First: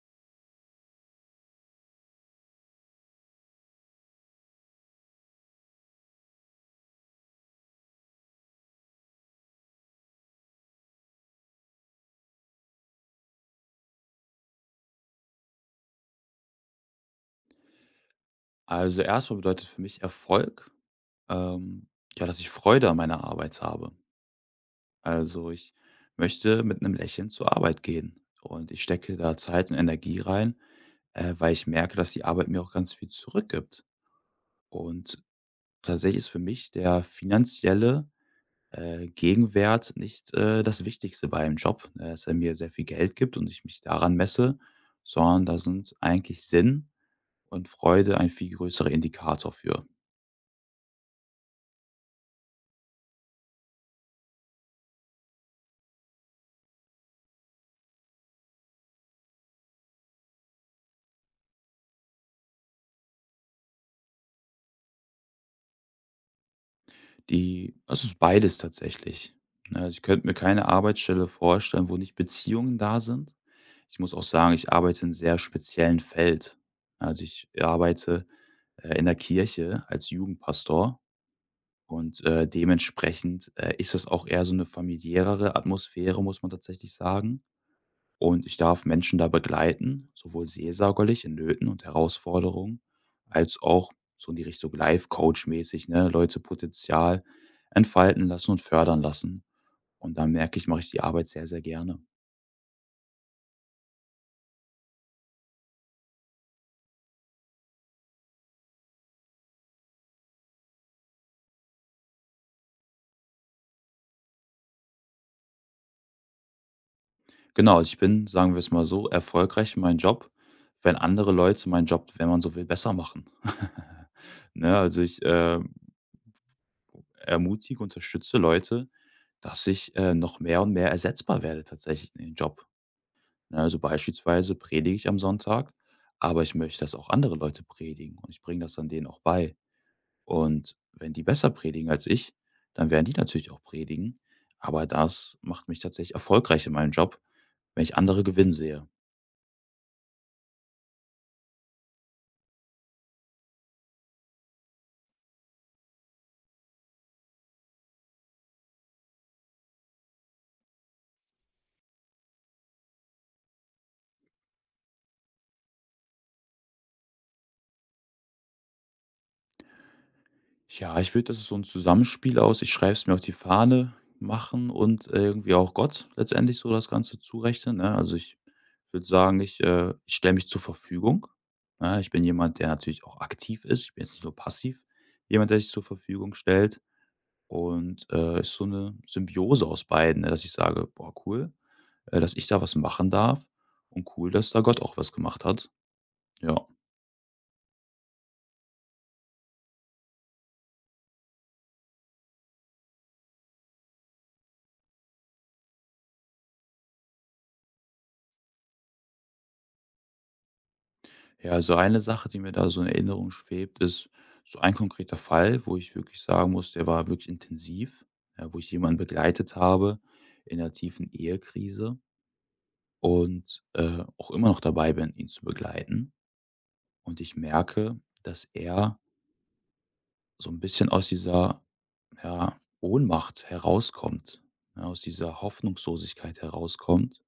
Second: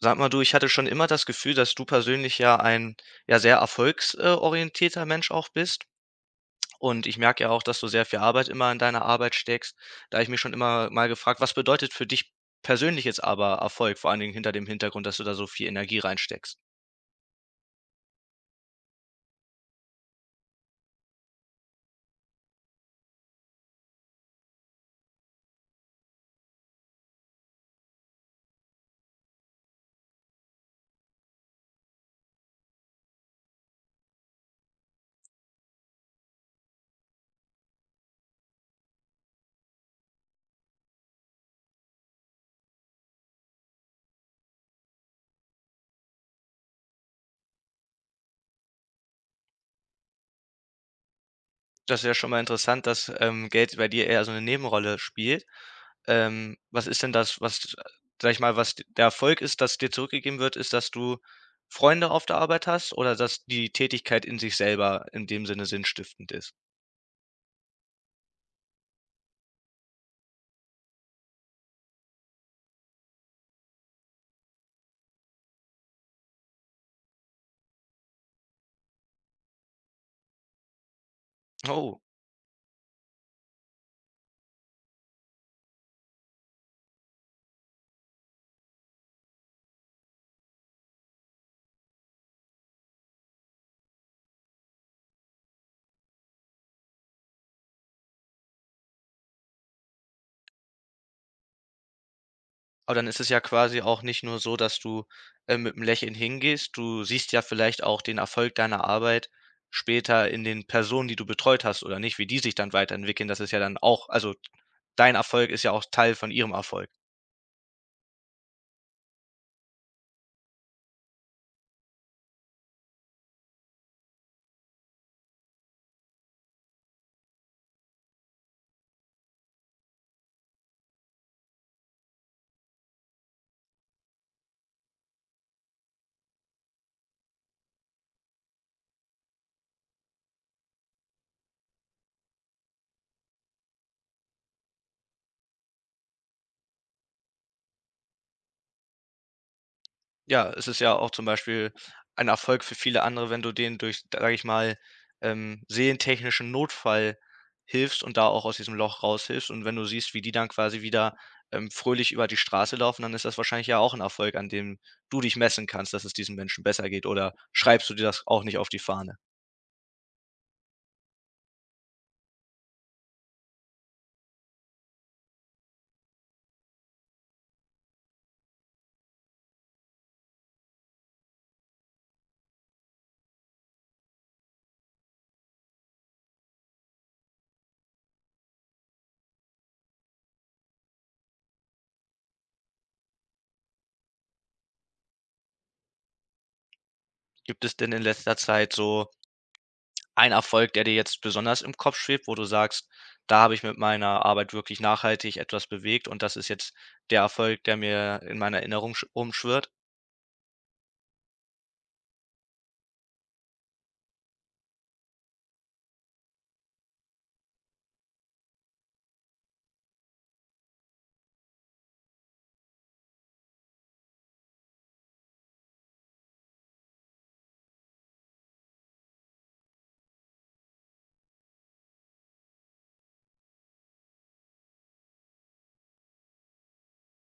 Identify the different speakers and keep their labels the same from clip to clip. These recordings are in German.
Speaker 1: Sag mal du, ich hatte schon immer das Gefühl, dass du persönlich ja ein ja sehr erfolgsorientierter Mensch auch bist. Und ich merke ja auch, dass du sehr viel Arbeit immer in deine Arbeit steckst. Da habe ich mich schon immer mal gefragt, was bedeutet für dich persönlich jetzt aber Erfolg, vor allen Dingen hinter dem Hintergrund, dass du da so viel Energie reinsteckst?
Speaker 2: Also, erstmal bedeutet für mich Erfolg, ähm, ja, dass ich Freude an meiner Arbeit habe. Also, ich möchte mit einem Lächeln zur Arbeit gehen und ich stecke da Zeit und Energie rein, weil ich merke, dass die Arbeit mir auch ganz viel zurückgibt. Und tatsächlich ist für mich der finanzielle, Gegenwert nicht, das Wichtigste bei einem Job, ne, dass er mir sehr viel Geld gibt und ich mich daran messe, sondern da sind eigentlich Sinn und Freude ein viel größerer Indikator für.
Speaker 1: Das ist ja schon mal interessant, dass Geld bei dir eher so eine Nebenrolle spielt. Was ist denn das, was sage ich mal, was der Erfolg ist, das dir zurückgegeben wird, ist, dass du Freunde auf der Arbeit hast oder dass die Tätigkeit in sich selber in dem Sinne sinnstiftend ist?
Speaker 2: Die also es ist beides tatsächlich, ne? Also, ich könnte mir keine Arbeitsstelle vorstellen, wo nicht Beziehungen da sind. Ich muss auch sagen, ich arbeite in einem sehr speziellen Feld. Also, ich arbeite, in der Kirche als Jugendpastor
Speaker 1: Oh,
Speaker 2: und, dementsprechend, ist das auch eher so eine familiärere Atmosphäre, muss man tatsächlich sagen. Und ich darf Menschen da begleiten, sowohl seelsorgerlich in Nöten und Herausforderungen, als auch so in die Richtung Life-Coach-mäßig, ne, Leute Potenzial entfalten lassen und fördern lassen. Und da merke ich, mache ich die Arbeit sehr, sehr gerne.
Speaker 1: aber dann ist es ja quasi auch nicht nur so, dass du, mit einem Lächeln hingehst. Du siehst ja vielleicht auch den Erfolg deiner Arbeit später in den Personen, die du betreut hast oder nicht, wie die sich dann weiterentwickeln. Das ist ja dann auch, also dein Erfolg ist ja auch Teil von ihrem Erfolg.
Speaker 2: Genau, also ich bin, sagen wir es mal so, erfolgreich in meinem Job, wenn andere Leute meinen Job, wenn man so will, besser machen. Ne, also ich ermutige, unterstütze Leute, dass ich noch mehr und mehr ersetzbar werde tatsächlich in den Job. Ne, also beispielsweise predige ich am Sonntag, aber ich möchte, dass auch andere Leute predigen und ich bringe das dann denen auch bei. Und wenn die besser predigen als ich, dann werden die natürlich auch predigen. Aber das macht mich tatsächlich erfolgreich in meinem Job, wenn ich andere gewinnen sehe.
Speaker 1: Ja, es ist ja auch zum Beispiel ein Erfolg für viele andere, wenn du denen durch, sage ich mal, seelentechnischen Notfall hilfst und da auch aus diesem Loch raushilfst. Und wenn du siehst, wie die dann quasi wieder, fröhlich über die Straße laufen, dann ist das wahrscheinlich ja auch ein Erfolg, an dem du dich messen kannst, dass es diesen Menschen besser geht. Oder schreibst du dir das auch nicht auf die Fahne?
Speaker 2: Ja, ich würde, dass es so ein Zusammenspiel aus ich schreibe es mir auf die Fahne machen und irgendwie auch Gott letztendlich so das Ganze zurechnen, ne? Also, ich würde sagen, ich stelle mich zur Verfügung. Ja, ich bin jemand, der natürlich auch aktiv ist. Ich bin jetzt nicht nur passiv. Jemand, der sich zur Verfügung stellt und, ist so eine Symbiose aus beiden, ne, dass ich sage: „Boah, cool, dass ich da was machen darf und cool, dass da Gott auch was gemacht hat.“ Ja.
Speaker 1: Gibt es denn in letzter Zeit so ein Erfolg, der dir jetzt besonders im Kopf schwebt, wo du sagst: „Da habe ich mit meiner Arbeit wirklich nachhaltig etwas bewegt und das ist jetzt der Erfolg, der mir in meiner Erinnerung sch rumschwirrt.“
Speaker 2: Ja, also eine Sache, die mir da so in Erinnerung schwebt, ist so ein konkreter Fall, wo ich wirklich sagen muss, der war wirklich intensiv, ja, wo ich jemanden begleitet habe in der tiefen Ehekrise und auch immer noch dabei bin, ihn zu begleiten. Und ich merke, dass er so ein bisschen aus dieser ja, Ohnmacht herauskommt, ja, aus dieser Hoffnungslosigkeit herauskommt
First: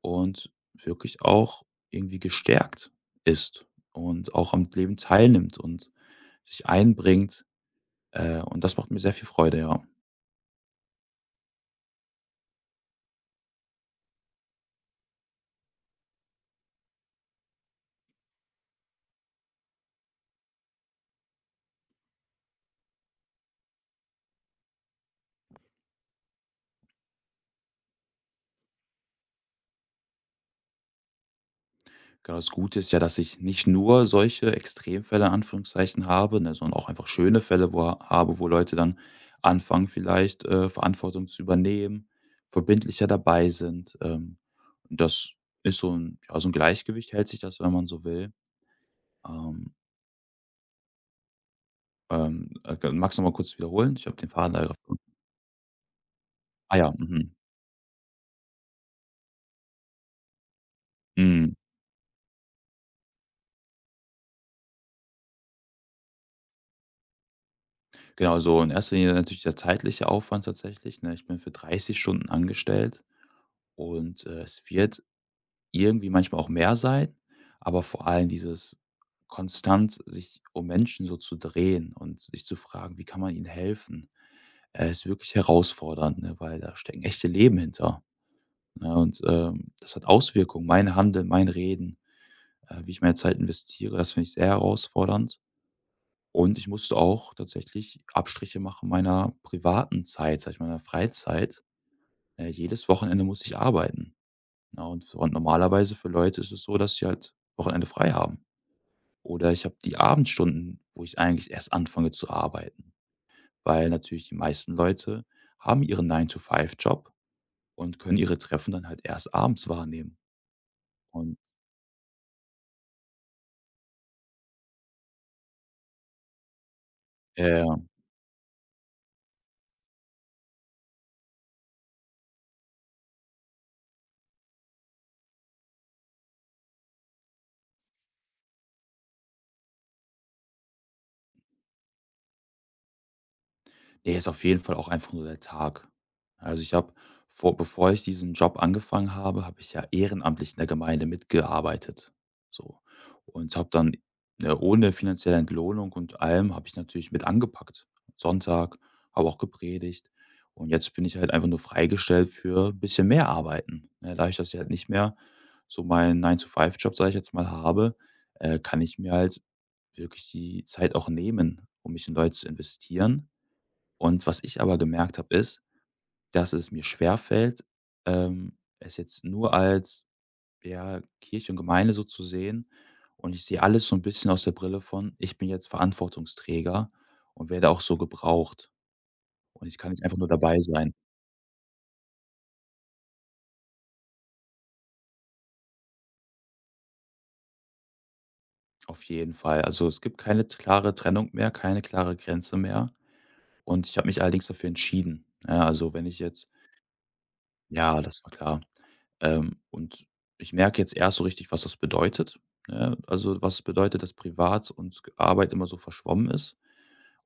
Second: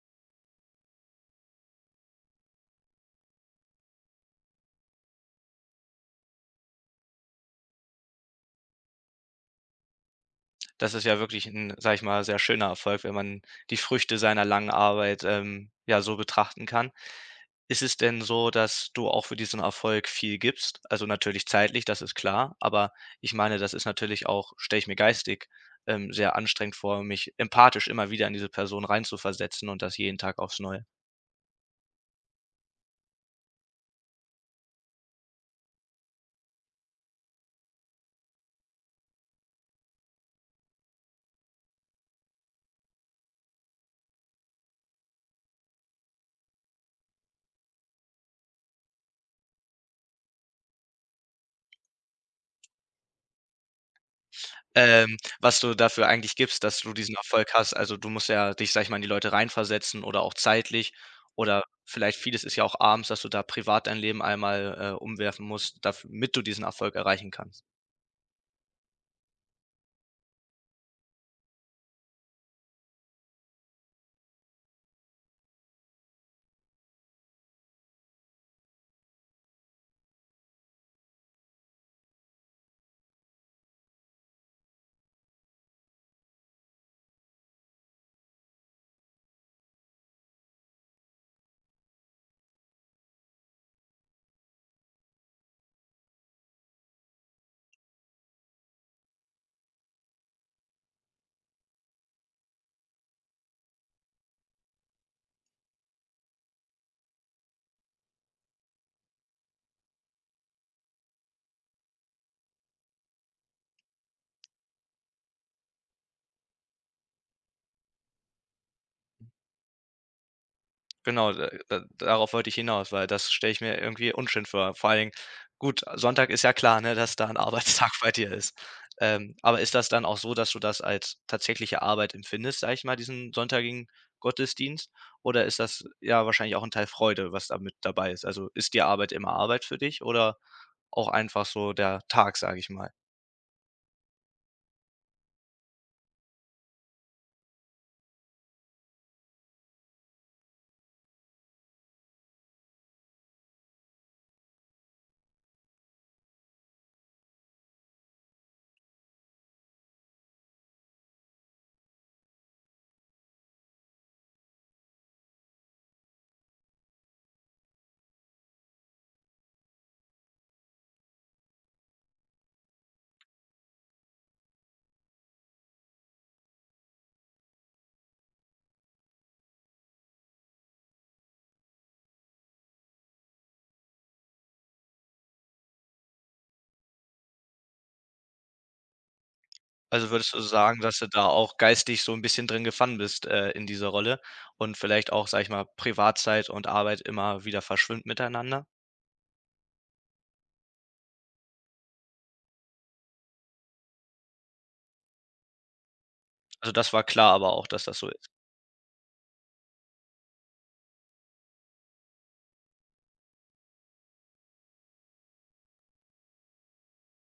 Speaker 2: und wirklich auch irgendwie gestärkt ist und auch am Leben teilnimmt und sich einbringt, und das macht mir sehr viel Freude, ja.
Speaker 1: Das ist ja wirklich ein, sage ich mal, sehr schöner Erfolg, wenn man die Früchte seiner langen Arbeit, ja, so betrachten kann. Ist es denn so, dass du auch für diesen Erfolg viel gibst? Also, natürlich zeitlich, das ist klar, aber ich meine, das ist natürlich auch, stelle ich mir geistig, sehr anstrengend vor, mich empathisch immer wieder in diese Person reinzuversetzen und das jeden Tag aufs Neue.
Speaker 2: Genau, das Gute ist ja, dass ich nicht nur solche Extremfälle in Anführungszeichen habe, ne, sondern auch einfach schöne Fälle wo habe, wo Leute dann anfangen vielleicht, Verantwortung zu übernehmen, verbindlicher dabei sind. Das ist so ein ja, so ein Gleichgewicht hält sich das, wenn man so will. Ähm, magst du noch mal kurz wiederholen? Ich habe den Faden leider verloren.
Speaker 1: Ähm, was du dafür eigentlich gibst,
Speaker 2: Ah
Speaker 1: dass du
Speaker 2: ja,
Speaker 1: diesen
Speaker 2: mhm.
Speaker 1: Erfolg hast. Also, du musst ja dich, sage ich mal, in die Leute reinversetzen oder auch zeitlich
Speaker 2: Mhm.
Speaker 1: oder vielleicht vieles ist ja auch abends, dass du da privat dein Leben einmal, umwerfen musst, damit du diesen Erfolg erreichen kannst.
Speaker 2: Genau, so in erster Linie natürlich der zeitliche Aufwand tatsächlich, ne? Ich bin für 30 Stunden angestellt und, es wird irgendwie manchmal auch mehr sein, aber vor allem dieses konstant sich um Menschen so zu drehen und sich zu fragen: „Wie kann man ihnen helfen?“, ist wirklich herausfordernd, ne, weil da stecken echte Leben hinter, ne? Und, das hat Auswirkungen, mein Handeln, mein Reden, wie ich meine Zeit investiere, das finde ich sehr herausfordernd. Und ich musste auch tatsächlich Abstriche machen meiner privaten Zeit, sage ich mal, meiner Freizeit. Jedes Wochenende muss ich arbeiten. Ja, und, so, und normalerweise für Leute ist es so, dass sie halt Wochenende frei haben. Oder ich habe die Abendstunden, wo ich eigentlich erst anfange zu arbeiten. Weil natürlich die meisten Leute haben ihren nine to five job und können ihre Treffen dann halt erst abends wahrnehmen.
Speaker 1: Genau,
Speaker 2: Und
Speaker 1: da darauf wollte ich hinaus, weil das stelle ich mir irgendwie unschön vor. Vor allen Dingen, gut, Sonntag ist ja klar, ne, dass da ein
Speaker 2: äh,
Speaker 1: Arbeitstag bei dir ist. Aber ist das dann auch so, dass du das als tatsächliche Arbeit empfindest, sage ich mal, diesen sonntägigen Gottesdienst? Oder ist das ja wahrscheinlich auch ein Teil Freude, was da mit dabei ist? Also, ist die Arbeit immer Arbeit für dich oder auch einfach so der Tag, sage ich mal?
Speaker 2: Ne, ist auf jeden Fall auch einfach nur der Tag. Also, ich habe vor bevor ich diesen Job angefangen habe, habe ich ja ehrenamtlich in der Gemeinde mitgearbeitet, so. Und habe dann, ne, ohne finanzielle Entlohnung und allem habe ich natürlich mit angepackt. Sonntag, habe auch gepredigt und jetzt bin ich halt einfach nur freigestellt für ein bisschen mehr Arbeiten, ne? Da ich halt nicht mehr so meinen nine to five Job, sage ich jetzt mal, habe, kann ich mir halt wirklich die Zeit auch nehmen, um mich in Leute zu investieren und was ich aber gemerkt habe, ist, dass es mir schwerfällt, es jetzt nur als, ja, Kirche und Gemeinde so zu sehen. Und ich sehe alles so ein bisschen aus der Brille von: „Ich bin jetzt Verantwortungsträger und werde auch so gebraucht und ich kann nicht
Speaker 1: Also,
Speaker 2: einfach nur
Speaker 1: würdest du
Speaker 2: dabei
Speaker 1: sagen,
Speaker 2: sein.“
Speaker 1: dass du da auch geistig so 'n bisschen drin gefangen bist, in dieser Rolle und vielleicht auch, sage ich mal, Privatzeit und Arbeit immer wieder verschwimmt miteinander?
Speaker 2: Auf jeden Fall. Also, es gibt keine klare Trennung mehr, keine klare Grenze mehr. Und ich habe mich allerdings dafür entschieden, ne? Also, wenn ich jetzt
Speaker 1: Also, das war klar aber auch, dass das
Speaker 2: ja,
Speaker 1: so
Speaker 2: das
Speaker 1: ist.
Speaker 2: war klar. Und ich merke jetzt erst so richtig, was das bedeutet, ne? Also, was es bedeutet, dass Privat und Arbeit immer so verschwommen ist.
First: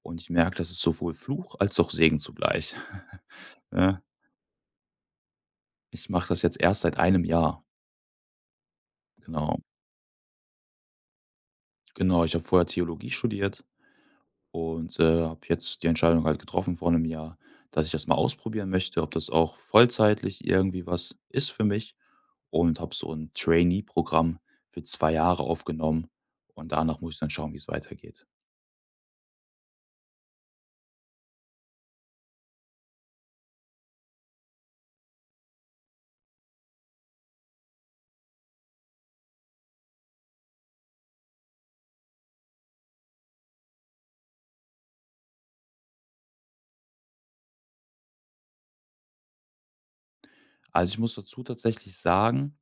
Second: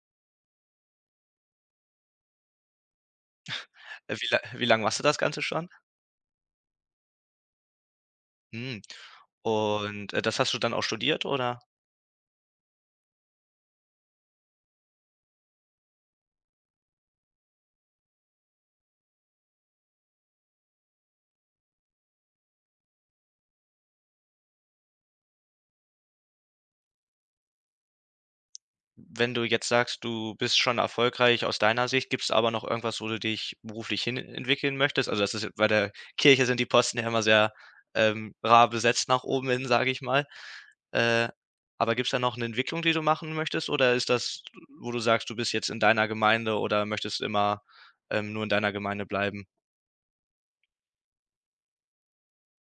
Speaker 2: Und ich merke, das ist sowohl Fluch als auch Segen zugleich. Ne?
Speaker 1: Wie lang machst du das Ganze schon?
Speaker 2: Ich mache das jetzt erst seit einem Jahr.
Speaker 1: Hm.
Speaker 2: Genau.
Speaker 1: Und, das hast du dann auch studiert oder
Speaker 2: Genau, ich habe vorher Theologie studiert und, habe jetzt die Entscheidung halt getroffen vor einem Jahr, dass ich das mal ausprobieren möchte, ob das auch vollzeitlich irgendwie was ist für mich und habe so ein Trainee-Programm für 2 Jahre aufgenommen und danach muss ich dann schauen, wie es weitergeht.
Speaker 1: wenn du jetzt sagst, du bist schon erfolgreich aus deiner Sicht, gibt's aber noch irgendwas, wo du dich beruflich hin entwickeln möchtest? Also, das ist bei der Kirche sind die Posten ja immer sehr, rar besetzt nach oben hin, sage ich mal. Äh, aber gibt es da noch eine Entwicklung, die du machen möchtest, oder ist das, wo du sagst, du bist jetzt in deiner Gemeinde oder möchtest immer, nur in deiner Gemeinde bleiben?
Speaker 2: Also, ich muss dazu tatsächlich sagen,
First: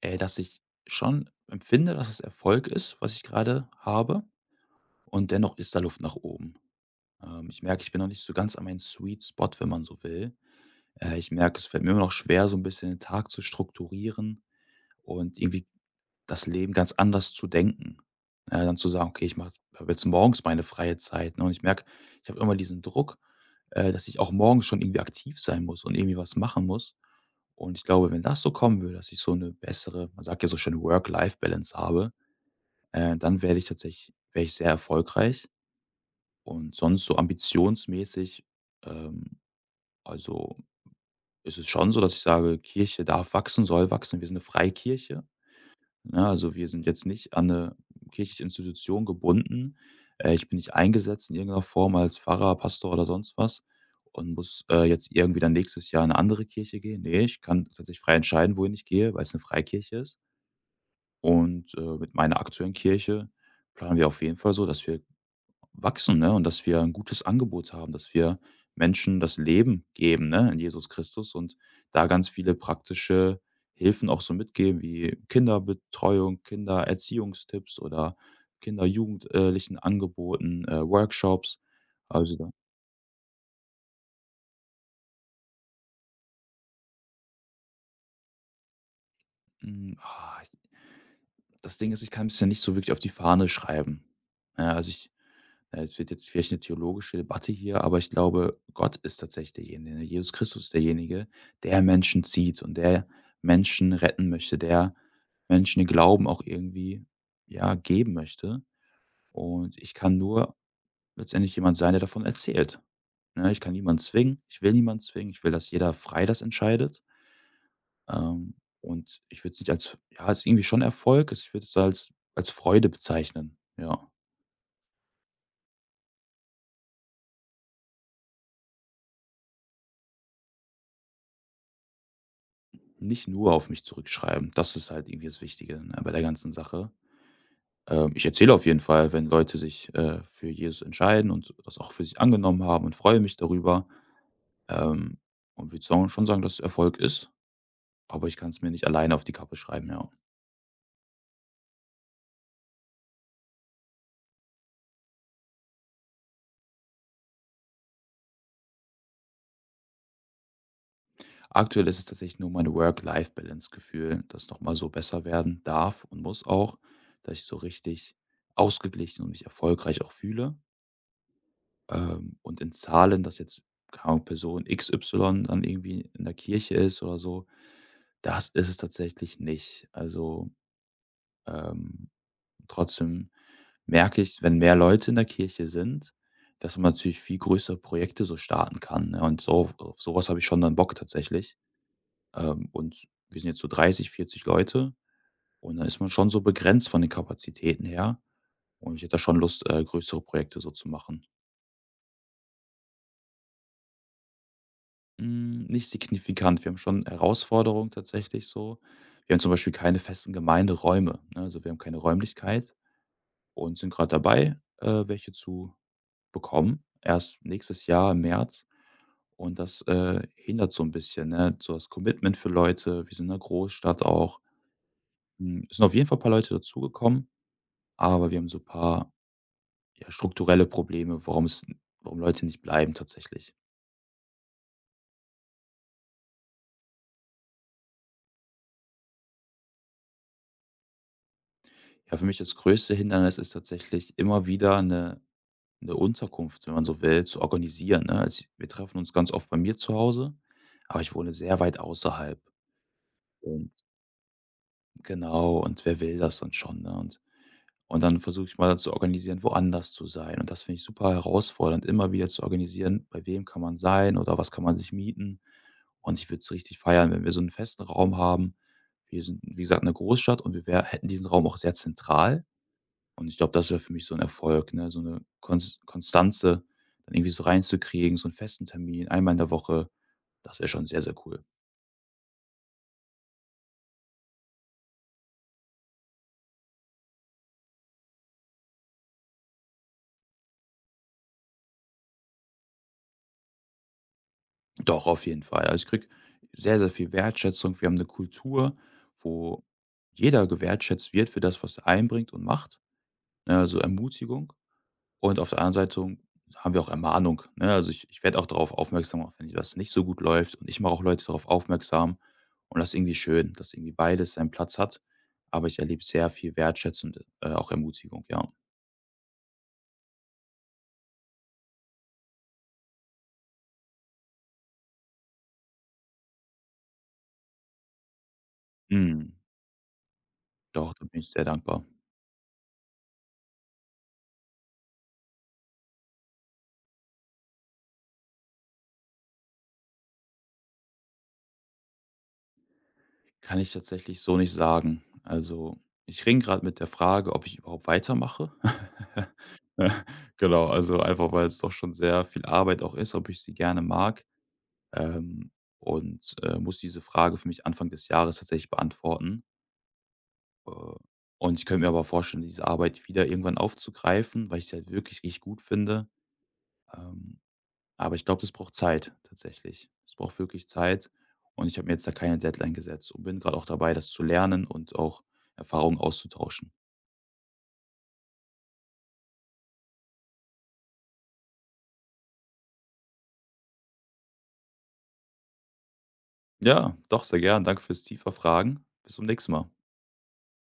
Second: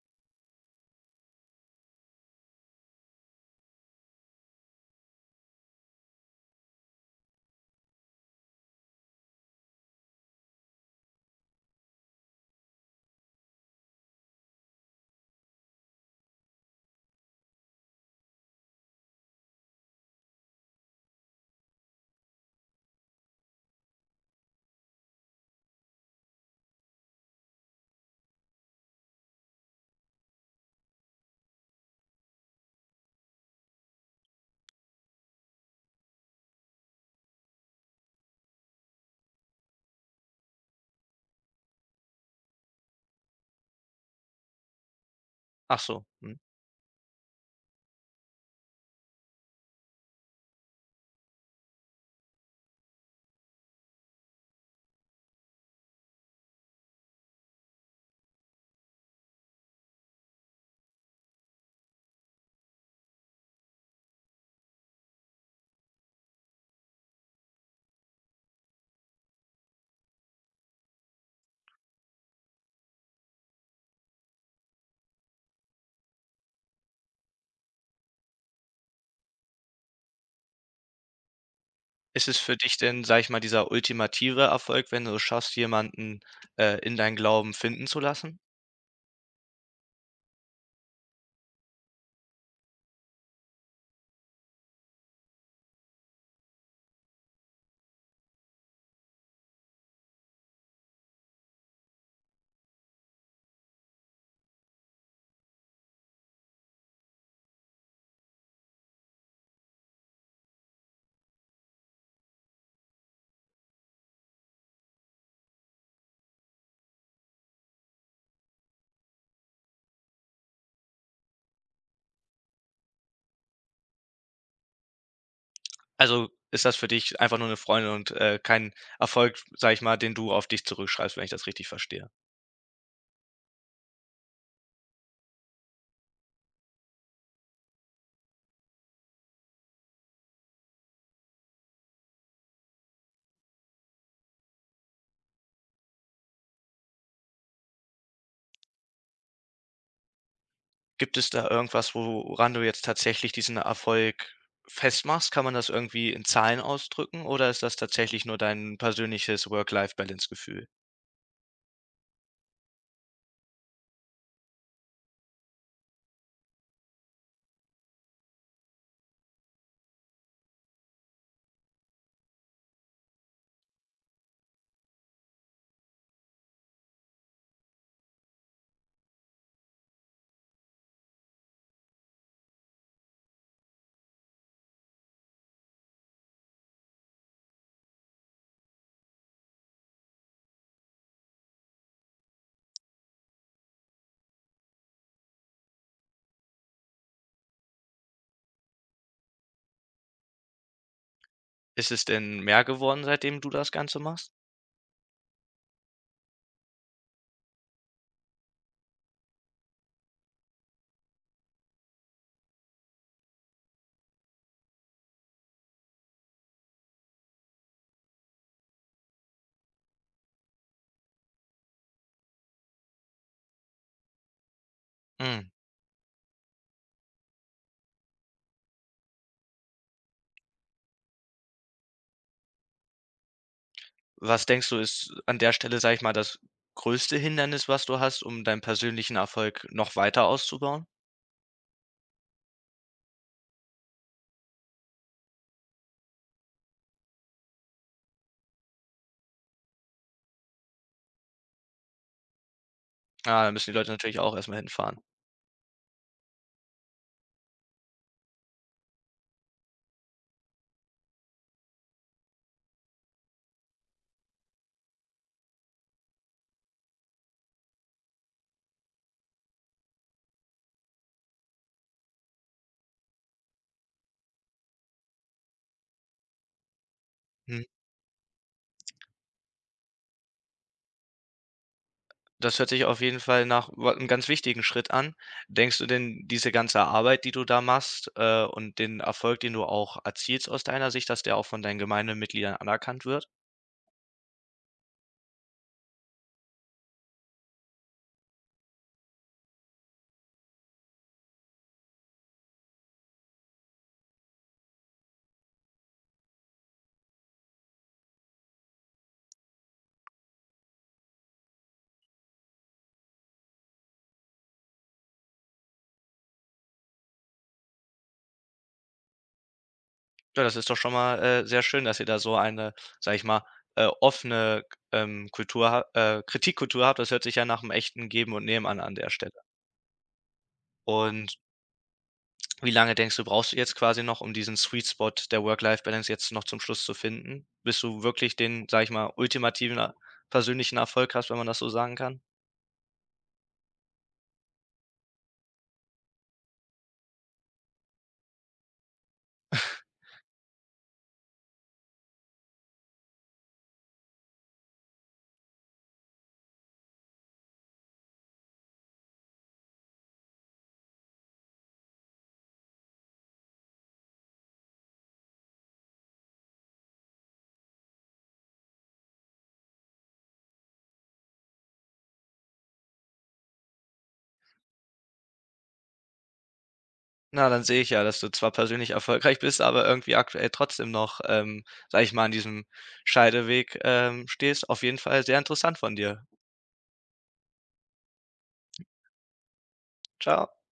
Speaker 2: dass ich schon empfinde, dass es Erfolg ist, was ich gerade habe und dennoch ist da Luft nach oben. Ich merke, ich bin noch nicht so ganz an meinen Sweet Spot, wenn man so will. Ich merke, es fällt mir immer noch schwer, so ein bisschen den Tag zu strukturieren und irgendwie das Leben ganz anders zu denken. Ja, dann zu sagen: „Okay, ich mache jetzt morgens meine freie Zeit“, ne, und ich merke, ich habe immer diesen Druck, dass ich auch morgens schon irgendwie aktiv sein muss und irgendwie was machen muss. Und ich glaube, wenn das so kommen würde, dass ich so eine bessere man sagt ja so schön Work-Life-Balance habe, dann werde ich tatsächlich wäre ich sehr erfolgreich. Und sonst so ambitionsmäßig, ähm also, ist es schon so, dass ich sage: „Kirche darf wachsen, soll wachsen. Wir sind eine freie Kirche.“
Speaker 1: Ach so,
Speaker 2: Ne,
Speaker 1: mhm.
Speaker 2: also wir sind jetzt nicht an eine kirchliche Institution gebunden. Ich bin nicht eingesetzt in irgendeiner Form als Pfarrer, Pastor oder sonst was und muss, jetzt irgendwie dann nächstes Jahr in 'ne andere Kirche gehen. Ne, ich kann tatsächlich frei entscheiden, wohin ich gehe, weil es eine Freikirche ist. Und, mit meiner aktuellen Kirche planen wir auf jeden Fall so, dass wir wachsen, ne? Und dass wir ein gutes Angebot haben, dass wir Menschen das Leben geben, ne, in Jesus Christus und da ganz viele praktische Hilfen auch so mitgeben, wie Kinderbetreuung, Kindererziehungstipps oder Kinder-Jugend Angeboten, Workshops.
Speaker 1: Ist
Speaker 2: Also
Speaker 1: es
Speaker 2: da
Speaker 1: für dich denn, sage ich mal, dieser ultimative Erfolg, wenn du es schaffst, jemanden, in deinen Glauben finden zu lassen?
Speaker 2: hm, ah, ich- das Ding ist, ich kann's mir nicht so wirklich auf die Fahne schreiben. Ja, also ich Es wird jetzt vielleicht eine theologische Debatte hier, aber ich glaube, Gott ist tatsächlich derjenige, ne? Jesus Christus ist derjenige, der Menschen zieht und der Menschen retten möchte, der Menschen den Glauben auch irgendwie ja, geben möchte. Und ich kann nur letztendlich jemand sein, der davon erzählt. Ne, ich kann niemanden zwingen, ich will niemanden zwingen, ich will, dass jeder frei das entscheidet. Ähm, und ich würde es nicht als, ja, es ist irgendwie schon Erfolg, ich würde es als, als Freude bezeichnen. Ja.
Speaker 1: Also, ist das für dich einfach nur eine Freundin und, kein Erfolg, sage ich mal, den du auf dich zurückschreibst, wenn ich das richtig verstehe?
Speaker 2: Nicht nur auf mich zurückschreiben. Das ist halt irgendwie das Wichtige, ne, bei der ganzen Sache. Ich erzähle auf jeden Fall, wenn Leute sich, für Jesus entscheiden und das auch für sich angenommen haben und freue mich darüber, ähm, und würde sau schon sagen, dass es Erfolg ist, aber ich kann es mir nicht alleine auf die Kappe schreiben, ja.
Speaker 1: Gibt es da irgendwas, woran du jetzt tatsächlich diesen Erfolg festmachst? Kann man das irgendwie in Zahlen ausdrücken oder ist das tatsächlich nur dein persönliches Work-Life-Balance-Gefühl?
Speaker 2: Aktuell ist es tatsächlich nur mein Work-Life-Balance-Gefühl, das noch mal so besser werden darf und muss auch, dass ich so richtig ausgeglichen und mich erfolgreich auch fühle. Und in Zahlen, dass jetzt, keine Ahnung, Person XY dann irgendwie in der Kirche ist oder so, das ist es tatsächlich nicht. Also, ähm, trotzdem merke ich, wenn mehr Leute in der Kirche sind, dass man natürlich viel größere Projekte so starten kann, ne? Und so auf so habe ich schon dann Bock tatsächlich. Und wir sind jetzt so 30, 40 Leute und dann ist man schon so begrenzt von den Kapazitäten her und ich hätte da schon Lust, größere Projekte so zu machen.
Speaker 1: Ist es denn mehr geworden, seitdem du das Ganze machst?
Speaker 2: Hm, nicht signifikant. Wir haben schon Herausforderungen tatsächlich so. Wir haben zum Beispiel keine festen Gemeinderäume, ne? Also, wir haben keine Räumlichkeit und sind gerade dabei, welche zu bekommen, erst nächstes Jahr im März. Und das, hindert so ein bisschen, ne, so das Commitment für Leute. Wir sind in 'ner Großstadt auch.
Speaker 1: Hm.
Speaker 2: Hm, es sind auf jeden Fall ein paar Leute dazugekommen, aber wir haben so ein paar, ja, strukturelle Probleme, warum Leute nicht bleiben tatsächlich.
Speaker 1: Was denkst du, ist an der Stelle, sage ich mal, das größte Hindernis, was du hast, um deinen persönlichen Erfolg noch weiter auszubauen?
Speaker 2: Ja, für mich das größte Hindernis ist tatsächlich immer wieder eine 'Ne Unterkunft, wenn man so will, zu organisieren, ne? Also, wir treffen uns ganz oft bei mir zu Hause, aber ich wohne sehr weit außerhalb
Speaker 1: Ah, da müssen
Speaker 2: und
Speaker 1: die Leute natürlich auch erst mal hinfahren.
Speaker 2: genau, und wer will das dann schon, ne? Und dann versuche ich mal zu organisieren, woanders zu sein und das finde ich super herausfordernd, immer wieder zu organisieren, bei wem kann man sein oder was kann man sich mieten. Und ich würde es richtig feiern, wenn wir so einen festen Raum haben. Wir sind, wie gesagt, eine Großstadt und wir wär hätten diesen Raum auch sehr zentral. Und ich glaube, das wäre für mich so ein Erfolg, ne, so eine Konstanze dann irgendwie so reinzukriegen, so einen festen Termin einmal in der Woche. Das wäre schon sehr, sehr cool.
Speaker 1: Das hört sich auf jeden Fall nach wa 'nem ganz wichtigen Schritt an. Denkst du denn, diese ganze Arbeit, die du da machst, und den Erfolg, den du auch erzielst aus deiner Sicht, dass der auch von deinen Gemeindemitgliedern anerkannt wird?
Speaker 2: Doch, auf jeden Fall. Also, ich kriege sehr, sehr viel Wertschätzung. Wir haben eine Kultur, wo jeder gewertschätzt wird für das, was er einbringt und macht, ne, also Ermutigung. Und auf der anderen Seite haben wir auch Ermahnung, ne? Also, ich werde auch darauf aufmerksam, auch wenn das nicht so gut läuft und ich mache auch Leute darauf aufmerksam und das ist irgendwie schön, dass irgendwie beides seinen Platz hat, aber ich erlebe sehr viel Wertschätzung und, auch Ermutigung, ja.
Speaker 1: Ja, das ist doch schon mal, sehr schön, dass ihr da so eine, sage ich mal, offene, Kultur ha Kritikkultur habt. Das hört sich ja nach einem echten Geben und Nehmen an der Stelle.
Speaker 2: Mhm. Doch, da bin ich
Speaker 1: Und
Speaker 2: sehr dankbar.
Speaker 1: wie lange denkst du, brauchst du jetzt quasi noch, um diesen Sweet Spot der Work-Life-Balance jetzt noch zum Schluss zu finden, bis du wirklich den, sage ich mal, ultimativen er persönlichen Erfolg hast, wenn man das so sagen kann?
Speaker 2: Kann ich tatsächlich so nicht sagen. Also, ich ringe gerade mit der Frage, ob ich überhaupt weitermache. Genau, also einfach, weil es doch schon sehr viel Arbeit auch ist, ob ich sie gerne mag. ähm, und, muss diese Frage für mich Anfang des Jahres tatsächlich beantworten. Äh, und ich könnte mir aber vorstellen, diese Arbeit wieder irgendwann aufzugreifen, weil ich sie halt wirklich richtig gut finde. Ähm, aber ich glaube, das braucht Zeit tatsächlich. Es braucht wirklich Zeit und ich habe mir jetzt da keine Deadline gesetzt und bin gerade auch dabei, das zu lernen und auch Erfahrungen auszutauschen.
Speaker 1: Na, dann sehe ich ja, dass du zwar persönlich erfolgreich bist, aber irgendwie aktuell trotzdem noch, sage ich mal, an diesem Scheideweg, stehst. Auf jeden Fall sehr interessant von dir.
Speaker 2: Ja, doch, sehr gern. Danke fürs tiefer Fragen. Bis zum nächsten Mal.
Speaker 1: Ciao.